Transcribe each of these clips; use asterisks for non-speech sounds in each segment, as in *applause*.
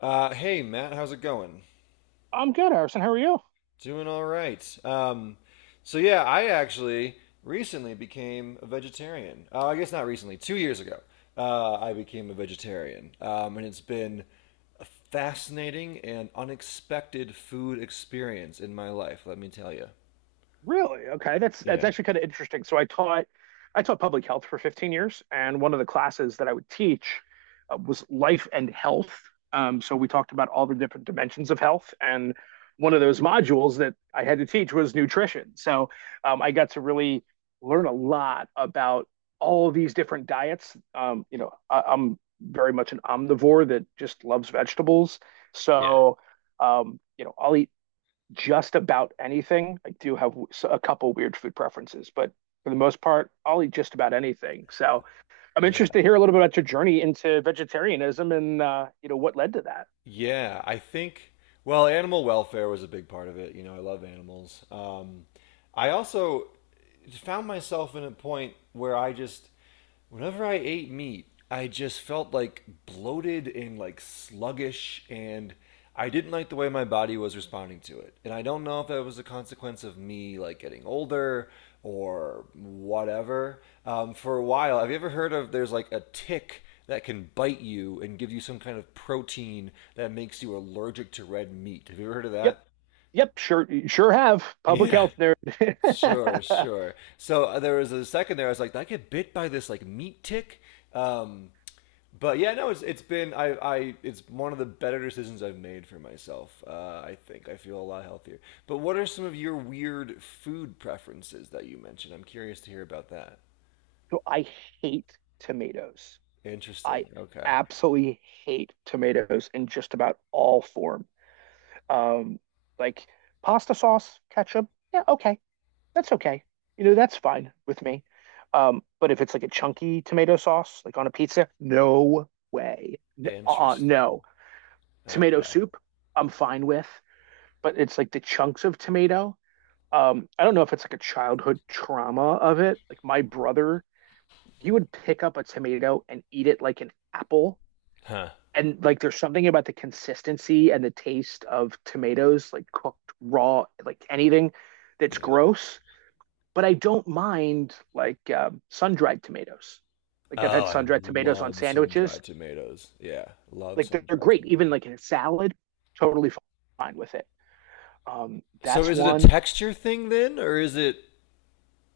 Hey Matt, how's it going? I'm good, Harrison. How are you? Doing all right. So yeah, I actually recently became a vegetarian. I guess not recently, 2 years ago. I became a vegetarian, and it's been a fascinating and unexpected food experience in my life. Let me tell you. Really? Okay, that's Yeah. actually kind of interesting. So I taught public health for 15 years, and one of the classes that I would teach was life and health. So we talked about all the different dimensions of health, and one of those modules that I had to teach was nutrition. So I got to really learn a lot about all these different diets. You know, I'm very much an omnivore that just loves vegetables. Yeah. So, you know, I'll eat just about anything. I do have a couple weird food preferences, but for the most part, I'll eat just about anything. So I'm interested to hear a little bit about your journey into vegetarianism and you know what led to that. Yeah, I think, well, animal welfare was a big part of it. You know, I love animals. I also found myself in a point where I just, whenever I ate meat, I just felt like bloated and like sluggish, and I didn't like the way my body was responding to it. And I don't know if that was a consequence of me like getting older or whatever. For a while, have you ever heard of there's like a tick that can bite you and give you some kind of protein that makes you allergic to red meat? Have you ever heard of Yep, that? yep, sure, sure have. Public Yeah. health Sure, nerd. *laughs* sure. So there was a second there. I was like, "Did I get bit by this like meat tick?" Um, but yeah, no, it's been, I it's one of the better decisions I've made for myself. I think I feel a lot healthier. But what are some of your weird food preferences that you mentioned? I'm curious to hear about that. So I hate tomatoes. I Interesting. Okay. absolutely hate tomatoes in just about all form. Um, like pasta sauce, ketchup, yeah, okay, that's okay. You know, that's fine with me. But if it's like a chunky tomato sauce, like on a pizza, no way. Interesting. No. Tomato Okay. soup, I'm fine with, but it's like the chunks of tomato. I don't know if it's like a childhood trauma of it. Like my brother, he would pick up a tomato and eat it like an apple. Huh. And like there's something about the consistency and the taste of tomatoes, like cooked raw, like anything that's Yeah. gross, but I don't mind like sun dried tomatoes. Like I've Oh, had I sun dried tomatoes on love sandwiches. sun-dried tomatoes. Yeah, love Like they're sun-dried great, even tomatoes. like in a salad, totally fine with it. So That's is it a one. texture thing then, or is it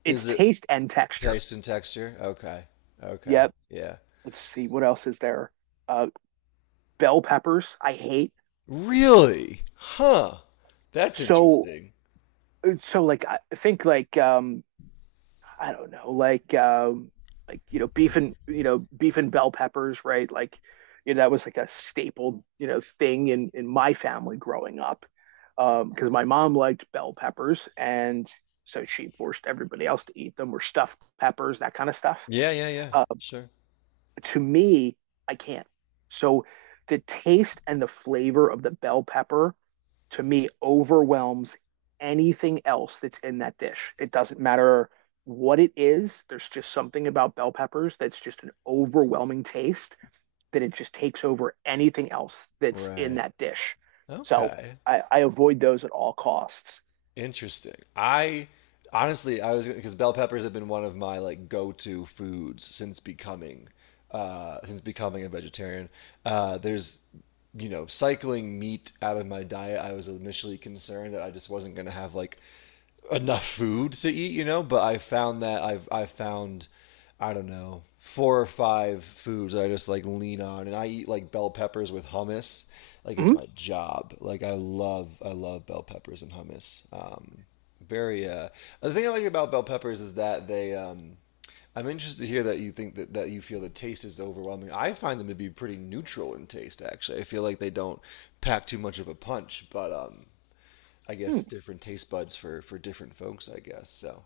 It's Is it taste and texture. taste and texture? Okay. Okay. Yep. Yeah. Let's see what else is there. Uh, Bell peppers, I hate. Really? Huh. That's So interesting. so I don't know, like you know, beef and you know, beef and bell peppers, right? Like, you know, that was like a staple, you know, thing in my family growing up, because my mom liked bell peppers, and so she forced everybody else to eat them, or stuffed peppers, that kind of stuff. Yeah, yeah, yeah. Uh, Sure. to me, I can't. So the taste and the flavor of the bell pepper to me overwhelms anything else that's in that dish. It doesn't matter what it is. There's just something about bell peppers that's just an overwhelming taste that it just takes over anything else that's in Right. that dish. So Okay. I avoid those at all costs. Interesting. I honestly, I was because bell peppers have been one of my like go-to foods since becoming a vegetarian. There's cycling meat out of my diet. I was initially concerned that I just wasn't going to have like enough food to eat. But I found that I found I don't know, four or five foods that I just like lean on. And I eat like bell peppers with hummus. Like it's Mhm. my job. Like I love bell peppers and hummus. Very, uh, the thing I like about bell peppers is that I'm interested to hear that you think that you feel the taste is overwhelming. I find them to be pretty neutral in taste, actually. I feel like they don't pack too much of a punch, but I guess Hmm. different taste buds for different folks, I guess. So,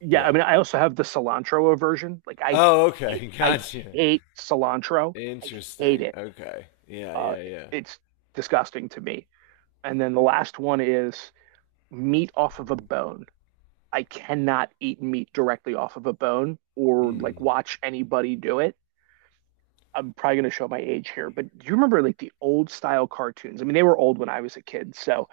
Yeah, I yeah. mean, I also have the cilantro aversion. Oh, okay. *laughs* I Gotcha. hate cilantro. I hate Interesting. it. Okay. Yeah, Uh, yeah, yeah. it's disgusting to me. And then the last one is meat off of a bone. I cannot eat meat directly off of a bone or like watch anybody do it. I'm probably going to show my age here, but do you remember like the old style cartoons? I mean, they were old when I was a kid. So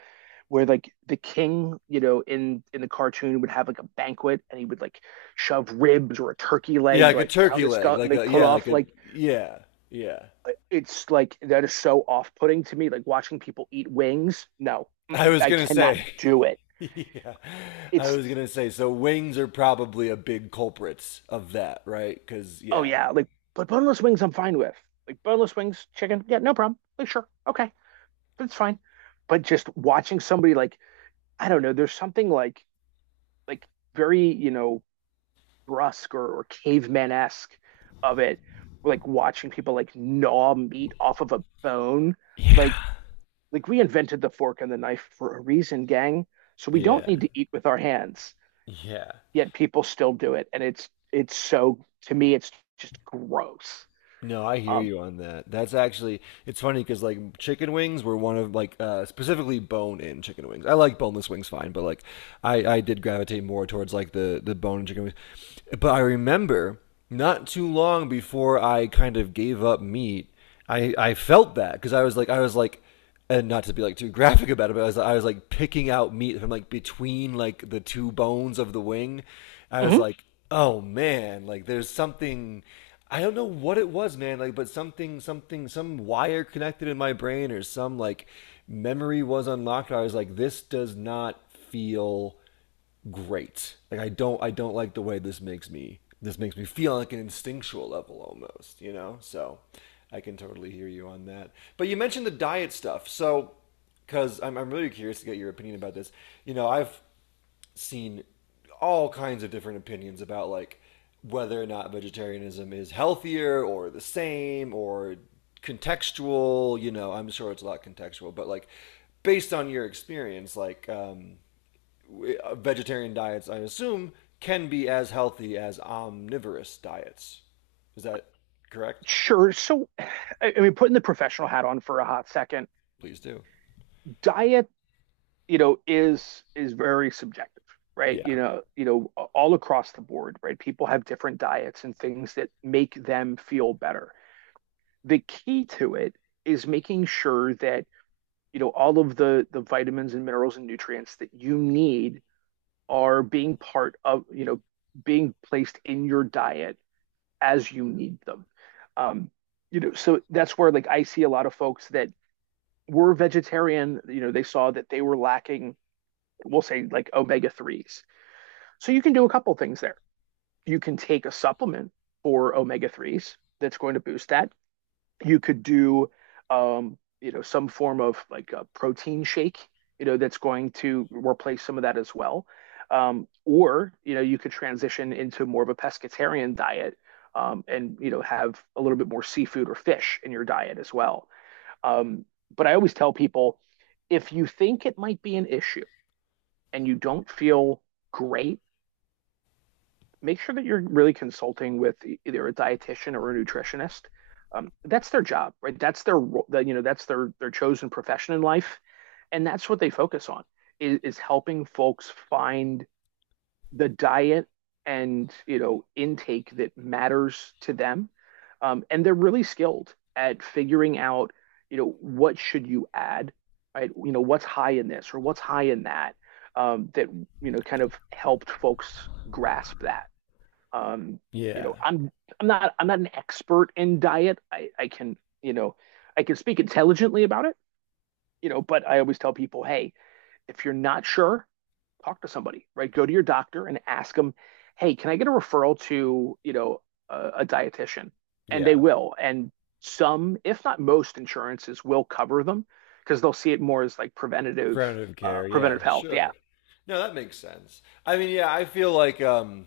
where like the king, you know, in the cartoon would have like a banquet and he would like shove ribs or a turkey Yeah, leg like a like down turkey his leg, skull and like put like off a like yeah, yeah. it's like that is so off-putting to me. Like watching people eat wings. No, I was I gonna cannot say, do it. *laughs* yeah, I It's was gonna say. So wings are probably a big culprits of that, right? Because oh yeah. yeah, like but boneless wings I'm fine with. Like boneless wings, chicken, yeah, no problem. Like sure, okay, that's fine. But just watching somebody like I don't know, there's something like very you know brusque or, caveman esque of it, like watching people like gnaw meat off of a bone. Yeah. Like like we invented the fork and the knife for a reason, gang. So we don't Yeah, need to eat with our hands. yeah. Yet people still do it, and it's so to me it's just gross. No, I hear Um, you on that. That's actually it's funny because like chicken wings were one of like specifically bone-in chicken wings. I like boneless wings fine, but like I did gravitate more towards like the bone-in chicken wings. But I remember, not too long before I kind of gave up meat, I felt that because I was like, and not to be like too graphic about it, but I was like picking out meat from like between like the two bones of the wing. I was mhm. like, oh man, like there's something. I don't know what it was, man. Like, but some wire connected in my brain or some like memory was unlocked. I was like, this does not feel great. Like I don't like the way this makes me feel on, like an instinctual level almost, you know? So I can totally hear you on that. But you mentioned the diet stuff. So cuz I'm really curious to get your opinion about this. You know, I've seen all kinds of different opinions about like whether or not vegetarianism is healthier or the same or contextual. You know, I'm sure it's a lot contextual, but like based on your experience like vegetarian diets, I assume, can be as healthy as omnivorous diets. Is that correct? Sure. So, I mean, putting the professional hat on for a hot second, Please do. diet, you know, is very subjective, right? Yeah. You know, all across the board, right? People have different diets and things that make them feel better. The key to it is making sure that, you know, all of the vitamins and minerals and nutrients that you need are being part of, you know, being placed in your diet as you need them. Um, you know, so that's where like I see a lot of folks that were vegetarian, you know, they saw that they were lacking, we'll say like omega 3's. So you can do a couple things there. You can take a supplement for omega 3's that's going to boost that. You could do, you know, some form of like a protein shake, you know, that's going to replace some of that as well. Or, you know, you could transition into more of a pescatarian diet and, you know, have a little bit more seafood or fish in your diet as well. Um, but I always tell people if you think it might be an issue and you don't feel great, make sure that you're really consulting with either a dietitian or a nutritionist. That's their job, right? That's their that you know that's their chosen profession in life, and that's what they focus on is helping folks find the diet and you know intake that matters to them and they're really skilled at figuring out you know what should you add right you know what's high in this or what's high in that that you know kind of helped folks grasp that um, you know Yeah. I'm not an expert in diet I can you know I can speak intelligently about it you know but I always tell people hey if you're not sure talk to somebody, right? Go to your doctor and ask them, hey, can I get a referral to, you know, a dietitian? And they Yeah. will. And some, if not most insurances will cover them because they'll see it more as like preventative, Preventative care. Yeah. preventative health. Yeah. Sure. No, that makes sense. I mean, yeah, I feel like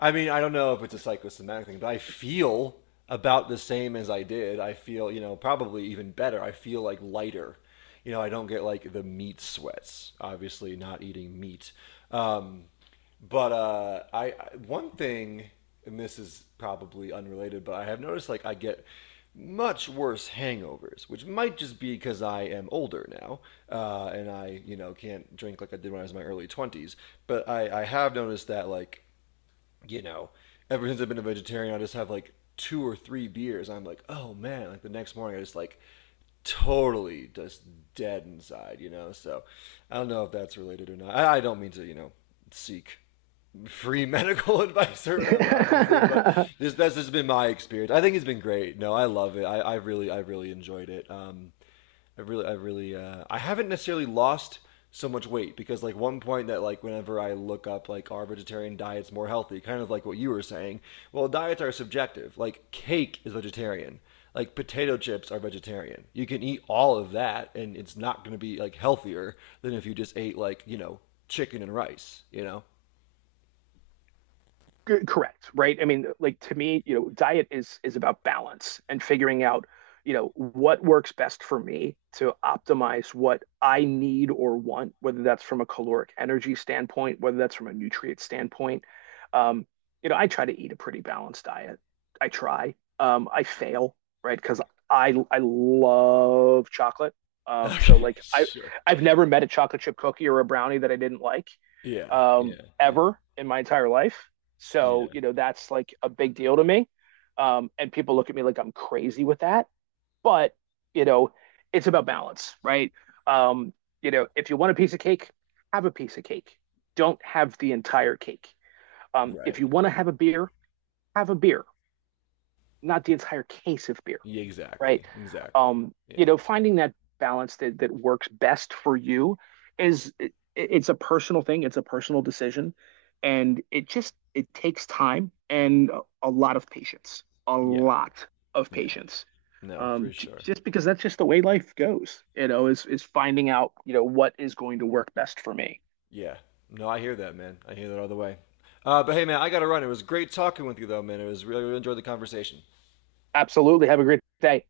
I mean, I don't know if it's a psychosomatic thing, but I feel about the same as I did. I feel, you know, probably even better. I feel like lighter. You know, I don't get like the meat sweats. Obviously, not eating meat. Um, but I one thing, and this is probably unrelated, but I have noticed like I get much worse hangovers, which might just be because I am older now, and I you know can't drink like I did when I was in my early twenties. But I have noticed that like you know, ever since I've been a vegetarian, I just have like two or three beers. I'm like, oh man, like the next morning, I just like totally just dead inside, you know? So I don't know if that's related or not. I don't mean to, you know, seek free *laughs* medical advice or whatever, obviously, but *laughs* this, that's just been my experience. I think it's been great. No, I love it. I really enjoyed it. I haven't necessarily lost so much weight because like one point that like whenever I look up like are vegetarian diets more healthy, kind of like what you were saying. Well, diets are subjective. Like cake is vegetarian. Like potato chips are vegetarian. You can eat all of that, and it's not going to be like healthier than if you just ate like you know chicken and rice. You know. *laughs* Correct, right? I mean, like to me, you know, diet is about balance and figuring out, you know, what works best for me to optimize what I need or want, whether that's from a caloric energy standpoint, whether that's from a nutrient standpoint. Um, you know, I try to eat a pretty balanced diet. I try. I fail, right? Because I love chocolate. Um, Okay. so like I Sure. I've never met a chocolate chip cookie or a brownie that I didn't like Yeah. Yeah. Yeah. ever in my entire life. So, Yeah. you know, that's like a big deal to me. And people look at me like I'm crazy with that. But, you know, it's about balance, right? Um, you know, if you want a piece of cake, have a piece of cake. Don't have the entire cake. If you Right. want to have a beer, not the entire case of beer, Yeah, right? exactly. Exactly. Yeah. You know, finding that balance that works best for you is it's a personal thing, it's a personal decision, and it just it takes time and a lot of patience, a Yeah. lot of Yeah. patience. No, for J sure. just because that's just the way life goes, you know, is finding out, you know, what is going to work best for me. Yeah. No, I hear that, man. I hear that all the way. But hey, man, I got to run. It was great talking with you, though, man. It was really, really enjoyed the conversation. Absolutely. Have a great day.